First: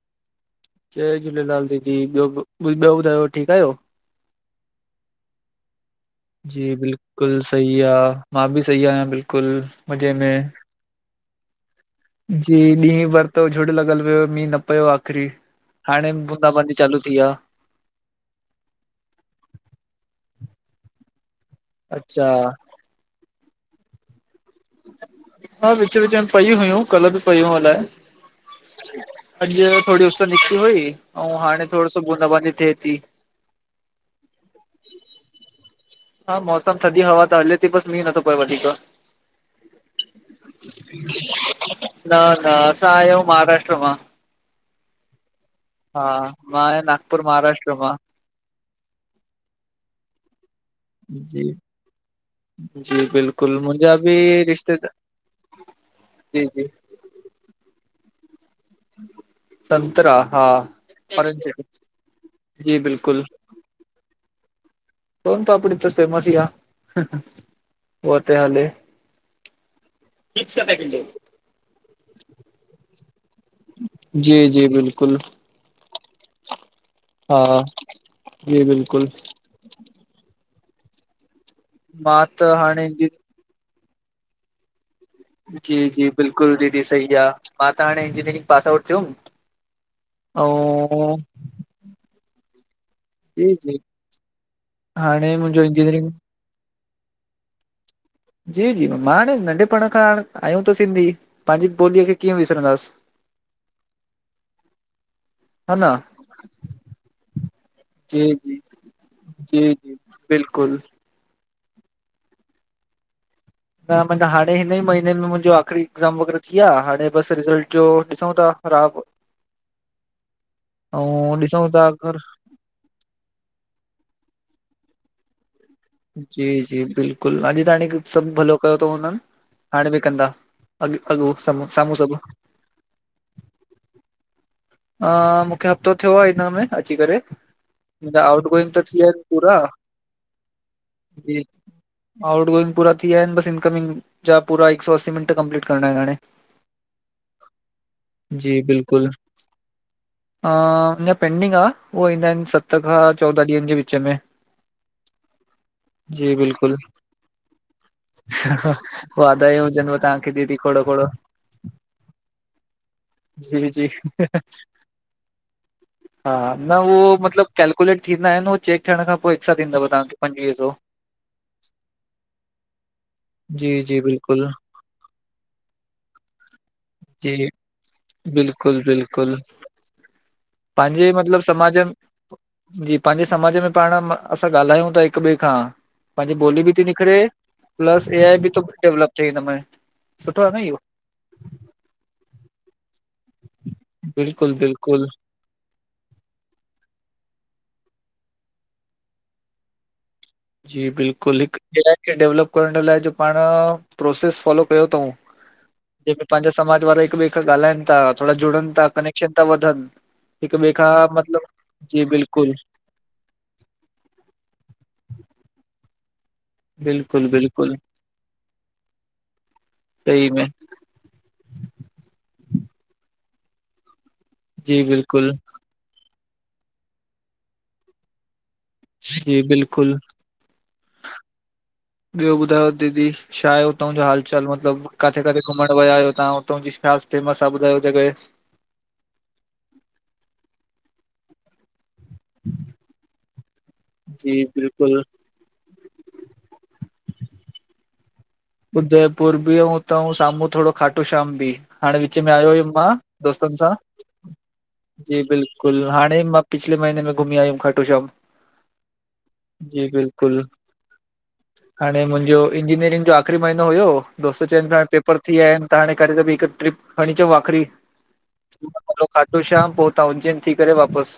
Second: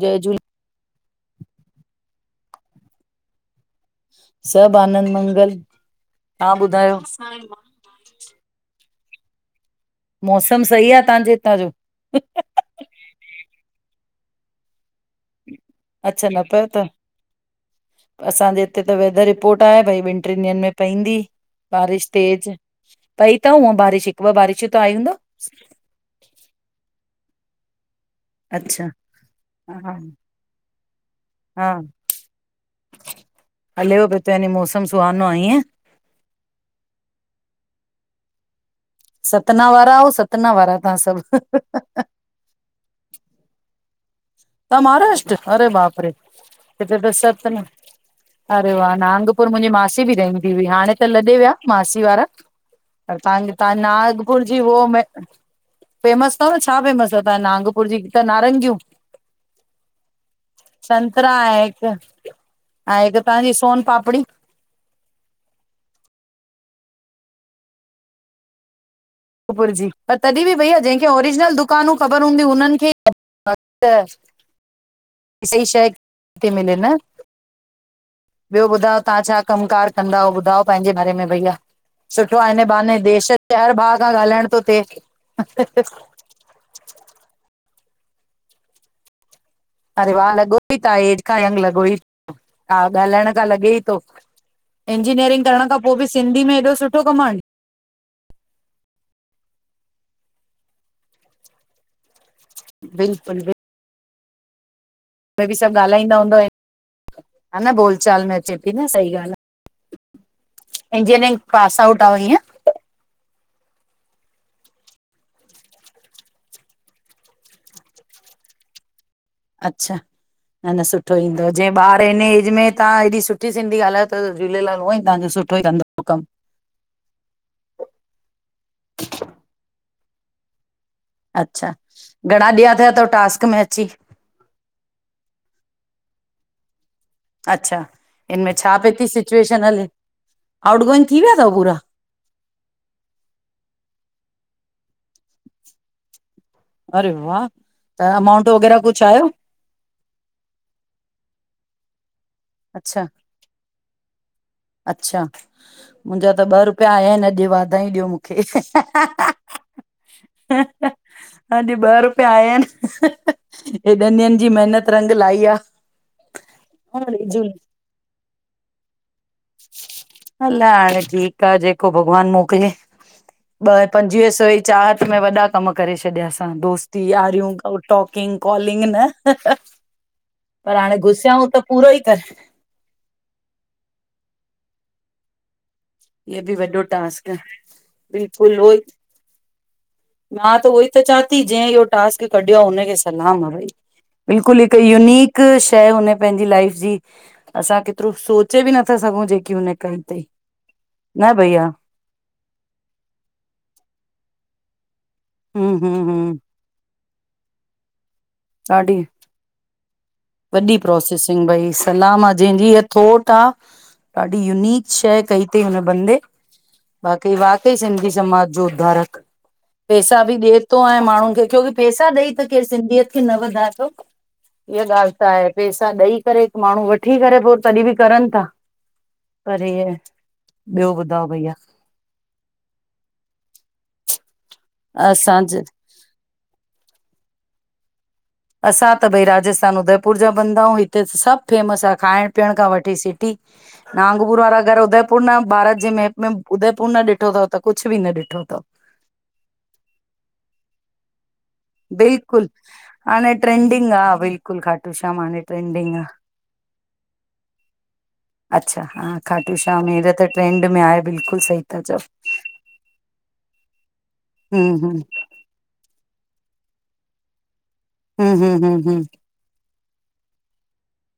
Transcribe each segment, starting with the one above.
जय झूलेलाल जय झूलेलाल दीदी ॿियो ॿियो ॿुधायो ठीक आहियो? सभु आनंद मंगल तव्हां ॿुधायो? बढिया, मां भी सही आहियां बिल्कुल। मौसम सही आ तांजे हितां जो जी ॾींहुं भर तक झुड़ लॻल हुयो, मींहु न पियो आ। री हाणे अच्छा न पियो बूंदाबांदी त चालू थी आहे। असांजे हिते त वेदर रिपोर्ट आहे, भई ॿिन टिन ॾींहंन में पवंदी। बारिश अच्छा तेज, पई थव हूअं बारिश हिक ॿ बारिशूं त आयूं हुंदव? हा विच- विच में पई हुइयूं कल्ह बि पई हुूं अलाए! अच्छा अॼु हा थोड़ी उस निकती हुई, ऐंऊ हाणे थोड़ो सो बूंदा बांदी थिए थी। हले उ भ तन मौसम सुहानो आ ईएंं। हा मौसम थदी हवा त हले थी। बस मींह नथो पए वधीक। सतना वारा ओ, सतना वारा तव्हां सभु। हा [unintelligible] हा तांआहायो महाराष्ट्र मां। तां महाराष्ट्र अरे बाप हा रे! मां आहियां हिते नागपुर सत न महाराष्ट्र मां। अड़े वाह नाांगपुर मुंहिंजी मासी बि रहंदी हुई, हाणे त लॾे जी विया मासी वारा। जी पर तव्हांखे बिल्कुल तव्हां मुंहिंजा बि नागपुर जी हो रिश्तेदार फेमस जी अथव न जी छा फेमस अथव? नागपुर जी त नारंगियूं। संतरा हा संतरा ऑरेंज ऐं हिक, जी ऐं हिक बिल्कुल तव्हांजी सोन पापड़ी सोन पापड़ी त फेमस ई आ होत हले नाकपुर जी, तॾहिं बि भईया जंहिंखे ओरिजिनल दुकानूं ख़बर हूंदियू हुनन खे जी जी बिल्कुल सही शइ ती मिले न। हा जी ॿियो ॿुधायो बिल्कुल तव्हां छा कम कार कंदा आहियो? ॿुधायो पंहिंजे बारे में भईया मां सुठो आहे त हिन हाणे बहाने जी देश जे हर भाव खां ॻाल्हाइण थो थिए। जी जी बिल्कुल, दीदी सही आ, मां त हाणे इंजीनियरिंग पास आउट थियुमि। अरे वाह लॻोईता ऐं एज खां यंग लॻोइ हा ॻाल्हाइण जी खां जी लॻे ई तो, हाणे इंजीनियरिंग मुंहिंजो करण खां पो बि इंजीनियरिंग सिंधी में एॾो सुठो कमु आण जी- जी मां हाणे नंढिपण खांणे आहियूं त सिंधी पंहिंजी ॿोलीअ खे कीयं विसरंदास। बिल्कुलु उहे बि सभु ॻाल्हाईंदा हूंदा आहिन, हा न बोल चाल जी में अचे जी ती न सही ॻाल आ, जी जी बिल्कुलु इंजीनियरिंग पास आउट आयो इअं न माना हाणे हिन ई महीने में मुंहिंजो आखिरी एग्ज़ाम वग़ैरह थी विया हाणे बस रिॼल्ट जो ॾिसूं ता अच्छा न न सुठो ऐं ईंदो ॾिसूं जें था ॿार अगरि हिन एज में तव्हां हेॾी सुठी सिंधी ॻालायो ता त झूलेलाल उअं ई तव्हां जो सुठो ई कंदो। कमु जी, जी बिल्कुल अॼु ताणी सभु भलो कयो तऊं न हाणे बि कंदा। अॻ अॻो साम्हूं अच्छा, साम्हूं सभु घणा ॾींहं थिया तव टास्क में अची? मूंखे हफ़्तो थियो आ हिन में अची करे। अच्छा मुंहिंजा आउट इनमें गोइंग छा त पई थी विया ती आहिनि पूरा सिचुएशन हले, आउट गोइंग थी विया जी तव पूरा? आउट गोइंग पूरा थीया आहिनि बस इनकमिंग जा पूरा हिक सौ असी मिंट कंपलीट करणा आहिनि हाणे। अरे वाह, त अमाउंट जी वग़ैरह कुछ बिल्कुलु आहियो? अञा पेंडिंग आ, उहे ईंदा आहिनि सत खां अच्छा चोॾहं ॾींहंन जे विच में, अच्छा, मुंहिंजा जी त ॿ बिल्कुलु रुपिया आया आहिन अॼु वाधायूं ॾियो मूंखे, वाधायूं हुजनव तवहांखे दीदी खोॾ, खोॾ, अॼु ॿ रुपया आया आहिन, जी जी हेॾनि ॾींहंन जी मेहनत रंग लाई आ, जी केलकुलेट थींदा आहिनि हो चेक थियण खां पोइ साथ ईंदव तव्हांखे पंजवीह सौ अलाए हाणे ठीकु आ जेको भॻवानु मोकिले, जी ॿ जी पंजवीह सौ बिल्कुल ई चाहत में वॾा कम करे छॾिया असां दोस्ती जी यारियूं टॉक किंग बिल्कुल कॉलिंग न, बिल्कुल पर हाणे पंहिंजे मतलब गुसियाऊं त समाज पूरो ई करे जी पंहिंजे समाज में पाण असां ॻाल्हायूं ता हिकु ॿिए खां पंहिंजी इहो ॿोली बि वॾो ती निकिरे टास्क आ प्लस ए आई बि बिल्कुलु तो उहो ई डेवलप थिए, हिनमें सुठो आ मां न त उहो इहो। ई त चां ती जंहिं इहो टास्क कढियो आ हुनखे सलाम आहे, बिल्कुल बिल्कुलु हिकु बिल्कुल यूनिक हिकु शइ हुन पंहिंजी लाइफ जी असां केतिरो सोचे बि नथा सघूं जेकी हुन कई तईं। जी बिल्कुलु हिक ए आई खे डेवलप करण लाइ जो पाण प्रोसेस फॉलो कयो तऊं हूं हूं जेमें हूं पंहिंजो समाज वारा हिकु ॿिए खां ॻाल्हाइनि ता थोड़ा जुड़नि ता ॾाढी कनेक्शन ता वठनि, वॾी प्रोसेसिंग भई सलाम आ बिल्कुल जंहिंजी इय थोट आ ॾाढी यूनिक शइ कई तईं हुन बंदे बिल्कुल बाक़ी बिल्कुल वाकई सिंधी समाज जो उधारक पैसा सही बि में ॾे तो हाणे माण्हुनि खे क्योंकि पैसा ॾेई त केरु सिंधीयत खे न वधाए थो, जी हीअ ॻाल्हि बिल्कुल बई पैसा ॾेई करे हिकु माण्हू वठी करे पो तॾहिं बि करनि ता, जी बिल्कुलु ॿियो ॿुधायो भईया ॿियो ॿुधायो दीदी छा आहे हुतां जो हाल? चाल मतलबु काथे काथे असांजे घुमण विया आहियो? तव्हां हुतां जी छा फेमस आ ॿुधायो जगह असां त भई राजस्थान उदयपुर जा बंदा आहियूं, हिते सभु फेमस आ खाइण पीअण खां वठी सिटी जी नागपुर वारा अगर बिल्कुल उदयपुर न भारत जे मैप में उदयपुर न ॾिठो तव त कुछु बि न ॾिठो तव, उदयपुर बि अऊं उतऊं साम्हूं थोड़ो खाटू श्याम बि हाणे विच में बिल्कुलु आयो हुयुमि मां हाणे दोस्तनि सां ट्रेंडिंग आहे बिल्कुलु खाटू श्याम जी हाणे बिल्कुलु ट्रेंडिंग आहे हाणे मां पिछले महीने में घुमी आयुम खाटू श्याम। अच्छा हा खाटू जी श्याम हींअर त बिल्कुल, ट्रेंड में आहे बिल्कुलु सही था चओ हाणे मुंजो इंजीनियरिंग जो आख़री म नो हुयो दोस्त चैन हम्म प्या हाड़े हम्म पेपर थी व्या आहिन त हाणे खणी हिक ट्रिप खड़ी अचऊ आख़री। हुं हुं हुं हुं। खाटू श्याम पोहुता उंजैन थी करे वापस।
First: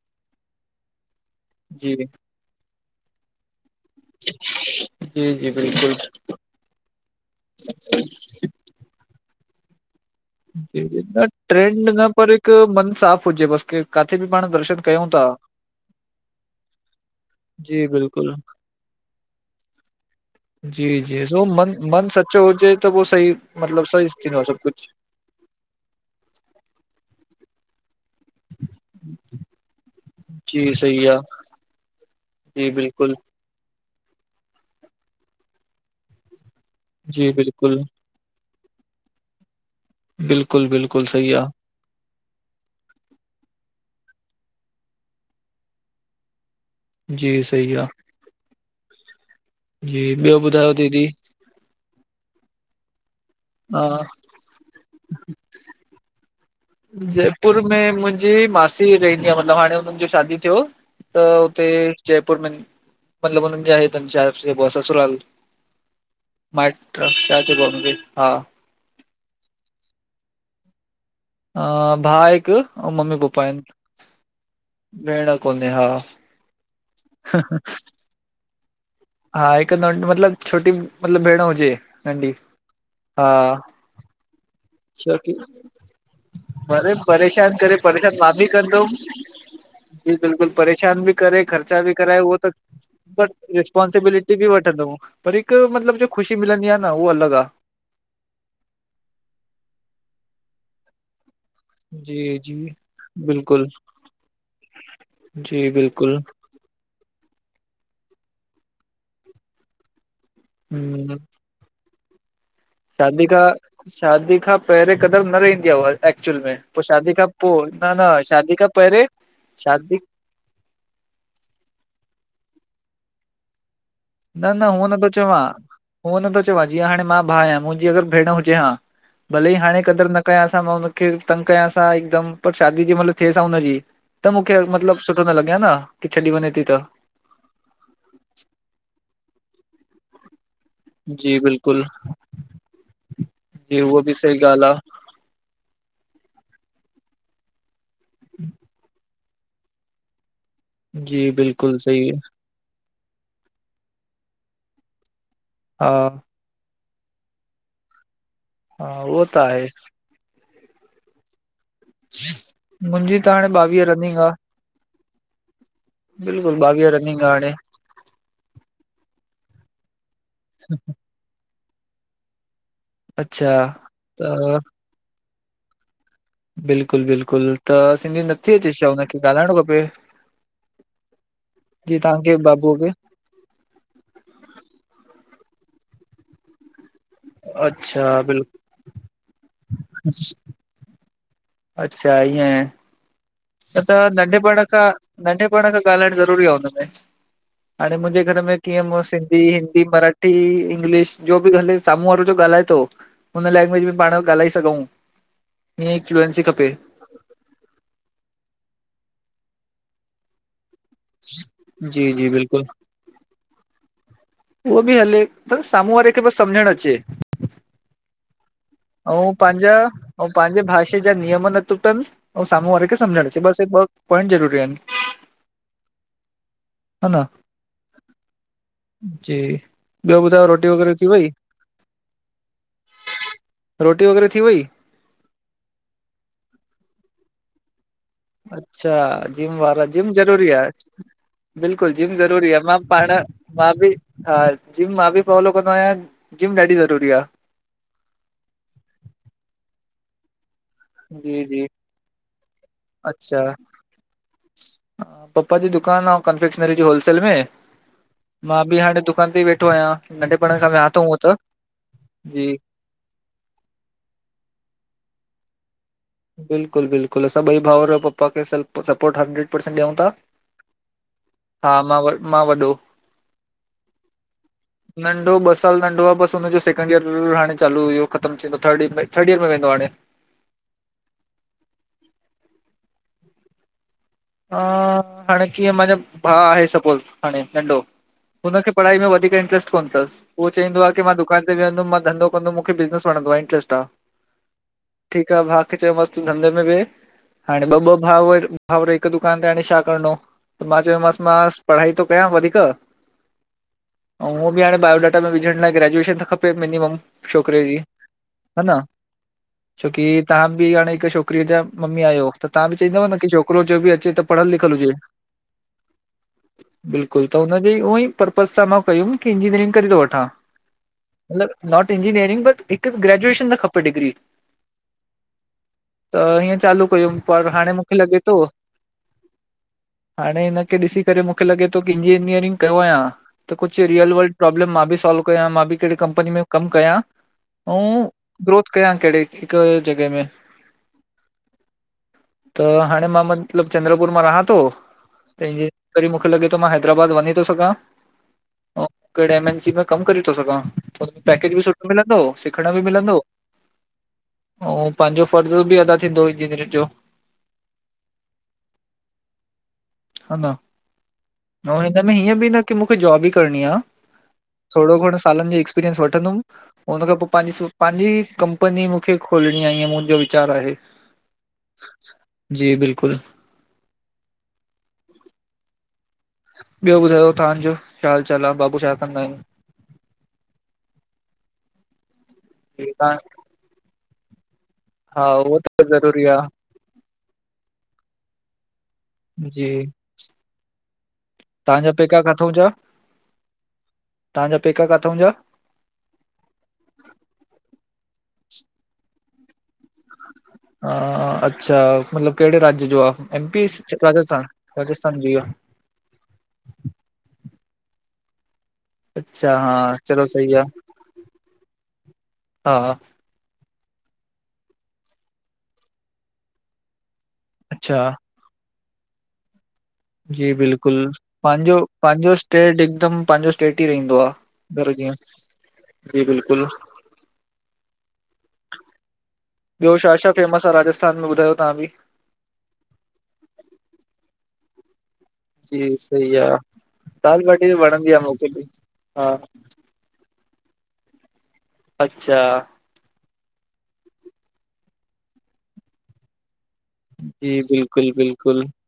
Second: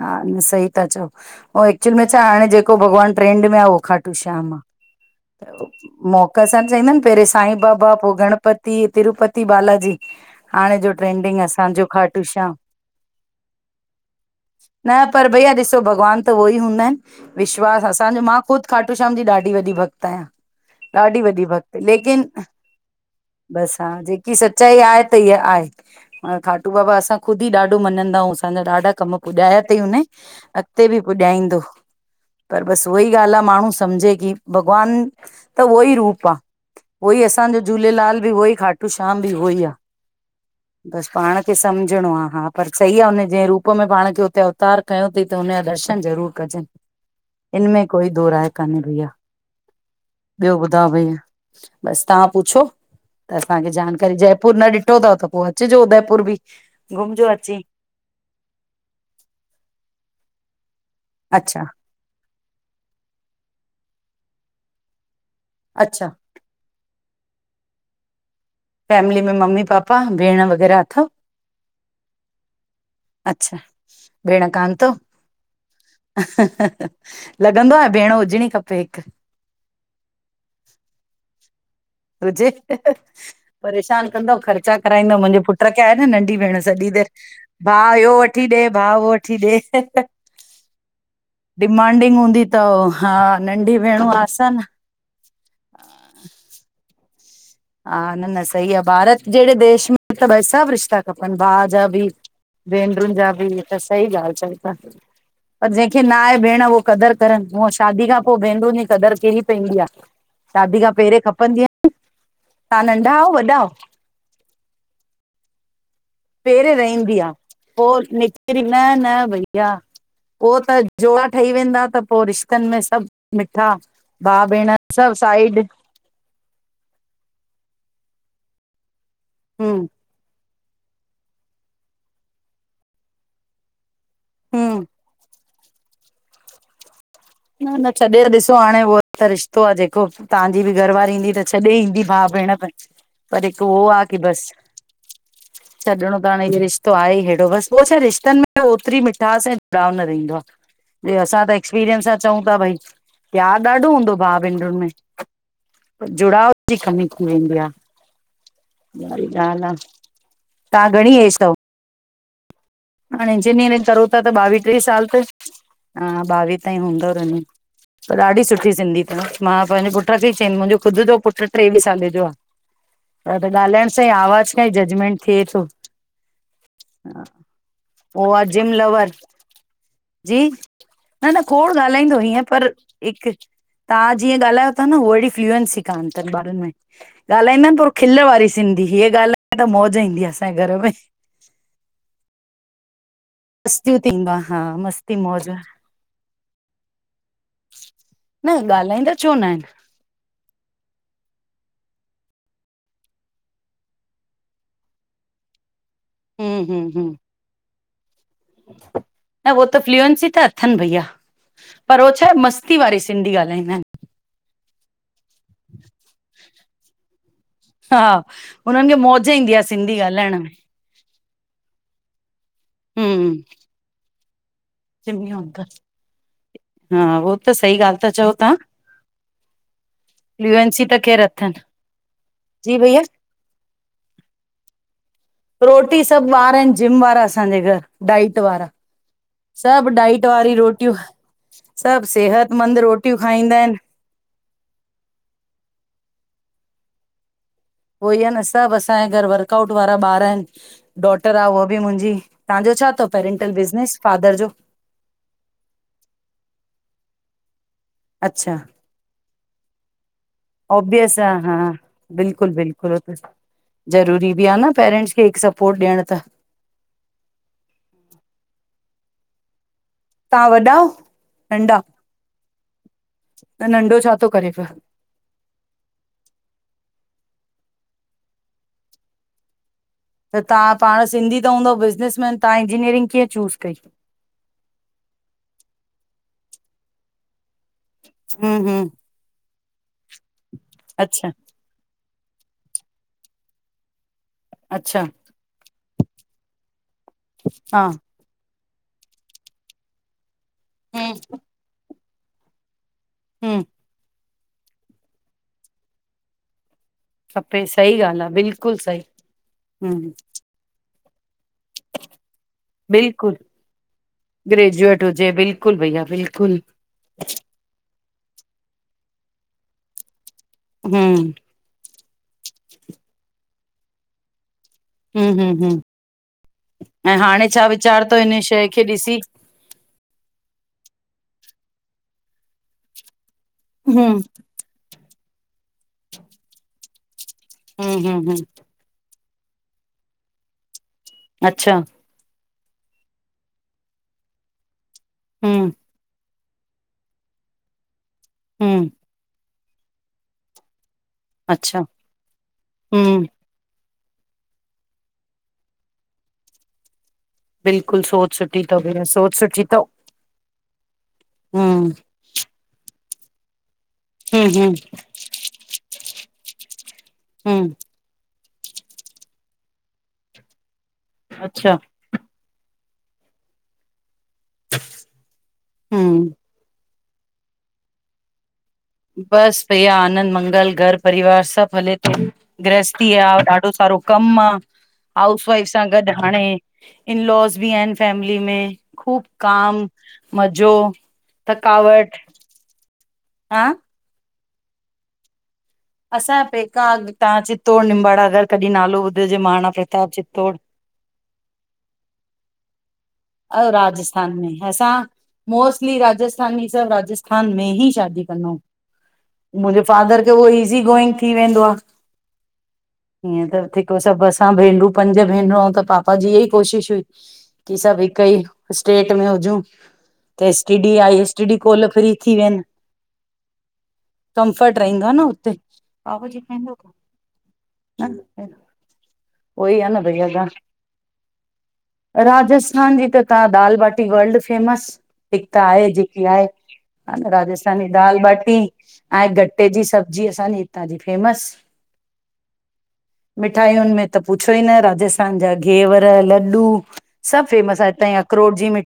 हा, न सही ता चओ। हो एक्चुल जी में छा हाणे जेको भगवान ट्रेंंड में आ उहो खाटू श्याम आ जी जी बिल्कुल। कसां चईंदा आहिन पेहरे साईं बाबा पो गणपति तिरुपति बालाजी। हाणे जो न ट्रेंडिंग असांजो ट्रेंड न खाटू पर श्याम हिक मन साफ़ हुजे बस के काथे बि पाण द न पर भईया ॾिसो भॻवान त उहो ई हूंदा आहिन विश्वास जी असांजो बिल्कुलु मां खुद खाटू श्याम जी ॾाढी वॾी भक्त आयां। जी ॾाढी जी वॾी सो भक्त मन मन लेकिन, सचो हुजे त पोइ सही बस मतिलबु हा सही जेकी थींदो आहे सभु सचाई कुझु आहे त ईहा आहे खाटू बाबा असां खुदि ॾाढो मञदाऊं असांजा ॾाढा कम पुडाया तई उन जी अॻते बि सही आहे पुॼाईंदो, पर जी बस उह ई बिल्कुलु ॻाल आ माण्हू सम्झे की भगवान त उहो ई रूप आ, उहो ई जी असांजो बिल्कुलु झूलेलाल बि उहो ई खाट खाटू श्याम बि उहो ई आ बिल्कुलु बिल्कुलु बस सही पाण खे स सम्झणो आ हा पर सही आ हुन जे रूप में पाण त उते अवतार कयूं तई त हुनजा दर्शन जरूर कजन, आहे जी हिन सही में आहे कोई दो राय काने भईया, जी ॿियो ब्यो ॿुधायो दीदी भईया? बस ताहां पुछो, त असांखे हा जानकारी जयपुर न ॾिठो तव त पो अचजो उदयपुर बि। घुमजो जयपुर अची में मुंजी मासी रहंदी आ मतलब हाणे हुनन जो शादी थ्यो। त अच्छा उते, जयपुर में, मतलब हुनन जा हे तन छा चैबो आ ससुराल अच्छा। माईट्र, छा चैंबो आ हुनख़े? हा। फैमिली में मम्मी पापा, भेण वग़ैरा अथव? अ भा आहे हिक अउ मम्मी पपा अच्छा आहिन। भेण कान तव? लॻंदो आ भेण हुजणी खपे हिक। हा हिक मतलब छोटी, मतलब भेण हुजे। नंढी हुजे, हा परेशान कंदव ख़र्चा कराईंदव छोकी मुंजे पुट्र के आहे न नंढी भेण सॼी अरे देर परेशान करे परेशान मां बि कंदुम, वठी ॾे जी बिल्कुल परेशान बि करे खर्चा बि डिमांडिंग कराए उहो हूंदी त, अथव हा बट रेस्पो नंढी भेणूं स्पांसिबिलिटी बि आसन वठंदुम, पर हिक मतलब जो ख़ुशी मिलंदी आ न उहा अलॻ आ। हा न न सही आ भारत जेड़े देश में त भई सभ रिश्ता खपन भा जा बि, जी, जी। भेनरुन जा बि हे बिल्कुलु, त सही ॻाल चओ ता जी पर जेखे न बिल्कुलु, आहे भेण हो कदर करन हूअ शादी खां पो भेनरून जी कदर की पेंदी आ, शादी खां हम्म, पेहरे खपंदी आ। तव्हां नंढा शादी आयो खां, वॾा आयो शादी खां पेहरें कदर न रहंदी आ एक्चुअल में, पेरे पो शादी रहंदी खां आ, न पो न शादी निकरी खां न पहिरें न भईया शादी पो त जोड़ा ठही वेंदा त पो रिश्तन में सभ मिठा भा भेण सभ साइड। हूअ नथो चवां जीअं हाणे मां भा आहियां मुंजी अगर भेण हुजे हा, भले ही हम्म हाणे कदर न त कयांस मां हुनखे तंग कयांस हा हिकदम पर शादी जी मल थेसा हुनजी त मूंखे हम्म मतलब सुठो न लॻे हा न की छॾी वञे थी त। न न छॾे त ॾिसो हाणे उहो त रिश्तो आ जेको ताहांजी बि घरवारी ईंदी जी त छॾे बिल्कुलु, ईंदी भा भेण पर हिक जी उहो उहा आ बि की सही बस ॻाल्हि आ, छॾिणो त हाणे ह रिश्तो आहे हेहिड़ो, बसि उ छा रिश्तनि में ओतिरी मिठास डाउन न रहंदो आहे, ॿिेयो जी असां त बिल्कुलु एक्सपीरियंस सही, आहि त भई प्यारु ॾाढो हूंदो भा- भेनरुनि हा, में जुड़ावु ख कमी थी वेंदी आह। [unintelligible] हा उहो ईहाई त ॻाल आहे। तव्हां घणी एज़ तव मुंहिंजी त हाणे, इंजीनियरिंग ॿावीह करो था रनिंग आह। त ॿावीह- टेवीह साल त, हा ॿावीह ताईं हूंदो रनिंग आ रन् हाणे। त ॾाढी सुठी सिंधी अथव, मां पंहिंजे पुट खे ई चई मुंहिंजो ख़ुदि जो पुटु टी टेवीहे साले जो आहे। त अच्छा ॻाल्हाइण सां ई आवाज त सां ई जजमेंट थिए थो। बिल्कुलु- बिल्कुलु, त सिंधी उहो आहे नत्थी जिम अचेस् शा? लवर हुनखे ॻाल्हाइणो खपे। जी न न खोड़ जी ॻाल्हाईंदो, तव्हांखे हीअं पर बाबूअ खे? हिकु तव्हां जीअं ॻाल्हायो था न, उहोइड़ी फ्लूएंसी कान अ ॿारनि में ॻाल्हाईंदा आहिनि पोइ अच्छा खिल वारी बिल्कुलु सिन् हिअ ॻालाए त मौज ईंदी आहे, असांजे घर में। अच्छा इएं। न त मस्तियूं थींदो आहे नंढपण हा खां, मस्ती मौज नंढेपण खां ॻाल्हाइणु ज़रूरी आ हुनमें। हाणे मुंहिंजे घर न में कीअं, मूं ॻाल्हाईंदा छो सिंधी न आहिनि हिंदी मराठ हिंदी इंग्लिश जो बि हले साम्हूं वारो जो ॻाल्हाए थो [unintelligible] हुन लैंग्वेज में पाण ॻाल्हाए सघूं, हीअं फ्लूएंसी हम्म खपे। हम्म हम्म न उहो त फ्यूएंसी त अथनि भईया, पर जी उहो छा जी आहे बिल्कुलु मस्ती वारी हिन्दी ॻाल्हाईंदा आहिनि? उहो बि हले पर साम्हूं वारे खे बसि, सम्झणु अचे हा हुननि खे मौज ऐं ईंदी आह। पंहिंजा सिंधी ऐं ॻाल्हाइण में। पंहिंजे भाषा जा नियम न तुटनि ऐं साम्हूं वारे खे हम्म समझणअचे, बस ॿ पाइंट ज़रूरी आहिनि। हा उहो त सही ॻाल्हि ता, चओ त्वहाँ जे फ्ल्यूएंसी त खेर अथनि, जी भईया रोटी वग़ैरह थी वई? रोटी सभु ॿार आहिनि, जिम वारा असांजे घरु। अच्छा जिम वारा, जिम डाइट ज़रूरी वारी रोटियूं आहे। बिल्कुलु सभु जिम ज़रूरी आहे, सेहतमंद मेम पाण रोटियूं खाईंदा मां आहिनि बि हा जिम मां बि फॉलो कंदो आहियां, जिम ॾाढी ज़रूरी आह। उहोई आहे न, सभु असांजे घर वर्कआउट वारा ॿार आहिनि। डॉटर जी आहे उहा जी ॿि मुंहिंजी, तव्हांजो छा थव पेरेंटल बिज़नेस फादर जो? हा, पप्पा जी दुकानु ऐं कंफेक्शनरी जी होलसेल में अच्छा मां बि हाणे दुकान ते ई वेठो आहियां, नंढेपण खां वेहयां तो ऑब्वियस हूंअं त, आहे हा जी। बिल्कुलु ज़रूरी बि आहे न, पेरेंट्स खे हिकु सपोर्ट र्ॾियण त। बिल्कुल बिल्कुल,, असां ॿई भाउर पपा खे स सपोर्टं हंड्रेड परसेंट ॾियूं ता। तव्हां वॾा, नंढा?, मां वॾो त नंढो छा थो करे पियो? नंढो ॿ साल नंढो आहे, बस हुनजो सैकेंड ईयर हाणे चालू हुयो ख़तमु थींदो थर्ड इयर, थर्ड ईयर में वेंदो हाणे। त तव्हां, तहां सिंधी त हूंदव बिज़नेस मैंन। त तव्हां इंजीनियरिंग कीअं चूज़ कई? हा, हाणे कीअं मां चयमि, भा आहे सपोज़, हाणे नंडो हम्म हुनखे हम्म पढ़ाई में वधीक इंट्रस्ट कोन अथसि, उहो चईंदो आहे की मां अच्छा दुकान विहंदम, मां धंदो कदमि, मूंखे बिज़नस वणंदो आ, इंटरेस्ट आ। अच्छा ठीक आहे भा खे चयो मांस् तूं धंधे में वेहे, हाणे ॿ हा ॿ भाव भावर हिक दुकान ते हाणे शा करणो, मां चयो हम्म मास मां पढ़ाई थो कयां वधीक हमम ऐं हुए ॿि हाणे बायोडाटा में विझण लाइ ग्रेजुएशन त खपे मिनिमम। छोकिरे खपे, जी सही ॻाल्हि आ हा बिल्कुल न सही हम छोकी तव्हां बि हाणे हिकु छोकिरी जा मम्मी आहियो त तव्हां बि चईंदव न की बिल्कुलु छोकिरो जो बि अ चे त पढ़ल लिखल हुजे ग्रेजुएट बिल्कुलु भईया बिल्कुलु बिलकुल त न जी उहोई पर्पस सां मां कयूं कि इंजिनियरिंग करे थो वठां। हमम लब नॉट इंजीनियरंग बट हिकु ग्रेजुएशन त खपे डिग्री। हम हम हम, त हीअं चालू ऐं कयुमि हाणे पर छा मूंखे विचार लॻे थव थो हिन शइ खे ॾिसी? हाणे हिनखे ॾिसी करे मूंखे लॻे थो कि इंजीनियरिंग कयो अयां। त कुझु हम्म रियल वर्ल्ड प्रोब्लम मां बि सोल्व कयां, मां बि कहिड़ी कंपनी में कमु कयां। हम्म अउं हम्म हम्म ग्रोथ कयां कहिड़ी हिकु जॻह में। अच्छा त हाणे मां मतिलब चंद्रपुर मां रहां थो त इंजीनियर हम्म [unintelligible] मुखां मुखे लॻे थो मां हैदराबाद वञी थो सघां ऐं हम्म कहिड़े एमएनसी कम करे थो सघां। हुते पैकेज बि अच्छा सुठो मिलंदो, सिखण ॿि मिलंदो। हम्म ऐं पंहिंजो फर्ज़ ॿि अदा थींदो इंजीनियरिंग जो। बिल्कुल सोच सुठी तव भेण सोच सुठी तव। हा न ऐं हिनमें हीअं बि न की मूंखे जॉब ई करणी आ। हम्म हम्म थोड़ो घणो सालनि जो एक्सपीरियंस वठंदुमि हुन खां पोइ पंहिंजी हम्म सु--पंहिंजी कं ंपनी मूंखे खोलणी आहे इअं मुंहिंजो विचार आहे। अच्छा जी बिल्कुल हमम ॿियो ॿुधायो, तव्हां जो छा हाल चाल आहे बाबू साहब बस भैया आनंद मंगल घर परिवार सब हले थो। ग्रहस्थी तव्हां आ, ॾाढो सारो कमु आ, हा हाउस उहो वाइफ त सां गॾु ज़रूरी हाणे इनलॉस ॿि आहिनि फैमिली में। ख़ूब आहे जी काम, मज़ो, थकावट। सो जा। हा तव्हांजा पेका काथउं जा? असांजा पेका अॻ तव्हां चि्तौड़ निंबाड़ा अॻर कॾहिं नालो ॿुधोहुजे महाराणा प्रताप चित्तौड़ हा, अच्छा मतलब कहिड़े राज्य जो आ? एम पी अ राजस्थान में ई असां राजस्थान जी आ। मोस्ट ली राजस्थानी सॿ राजस्थान में ही शादी कंनाऊ अच्छा हा मुंहिंजे फादर चलो खे उहो सही आ। ईज़ी गोइंग थी वेंदो आ। हा हीअं त थिको सॿ असां भेनरूं पंज भेनरूंऊ त पापा जी इअं ई कोशिशि हुई की अच्छा सॿई भई स्टेट में हुजउं। जी बिल्कुलु पंहिंजो फ्री पंहिंजो थी वेंदा स्टेट हिकदमि पंहिंजो स्टेट ई रहंदो आह कंफर्ट रहींदो आह न हुते। आवाज ई बिल्कुलु। पहिंजो अन ए न उई आहे ॿियो न छा भईया छा ॼा फेमस आ राजस्थान में ॿुधायो तव्हां बि? राजस्थान ॼी त तव्हां दाल बाटी वल्ड फेमस हीक आहे जी जेकी सही आहे आ। दाल बाटी राजस्थानी वणंदी दाल आ मूंखे बाटी बि। ऐं हा गटे जी सॿ जी असांजी हितां जी फेमस अच्छा। मिठायुनि में त पुछो ई न राजस्थान जा ॻैवर ल ॾु जी फेमस आहे बिल्कुलु हितांं अखरोट बिल्कुलु। जी मीं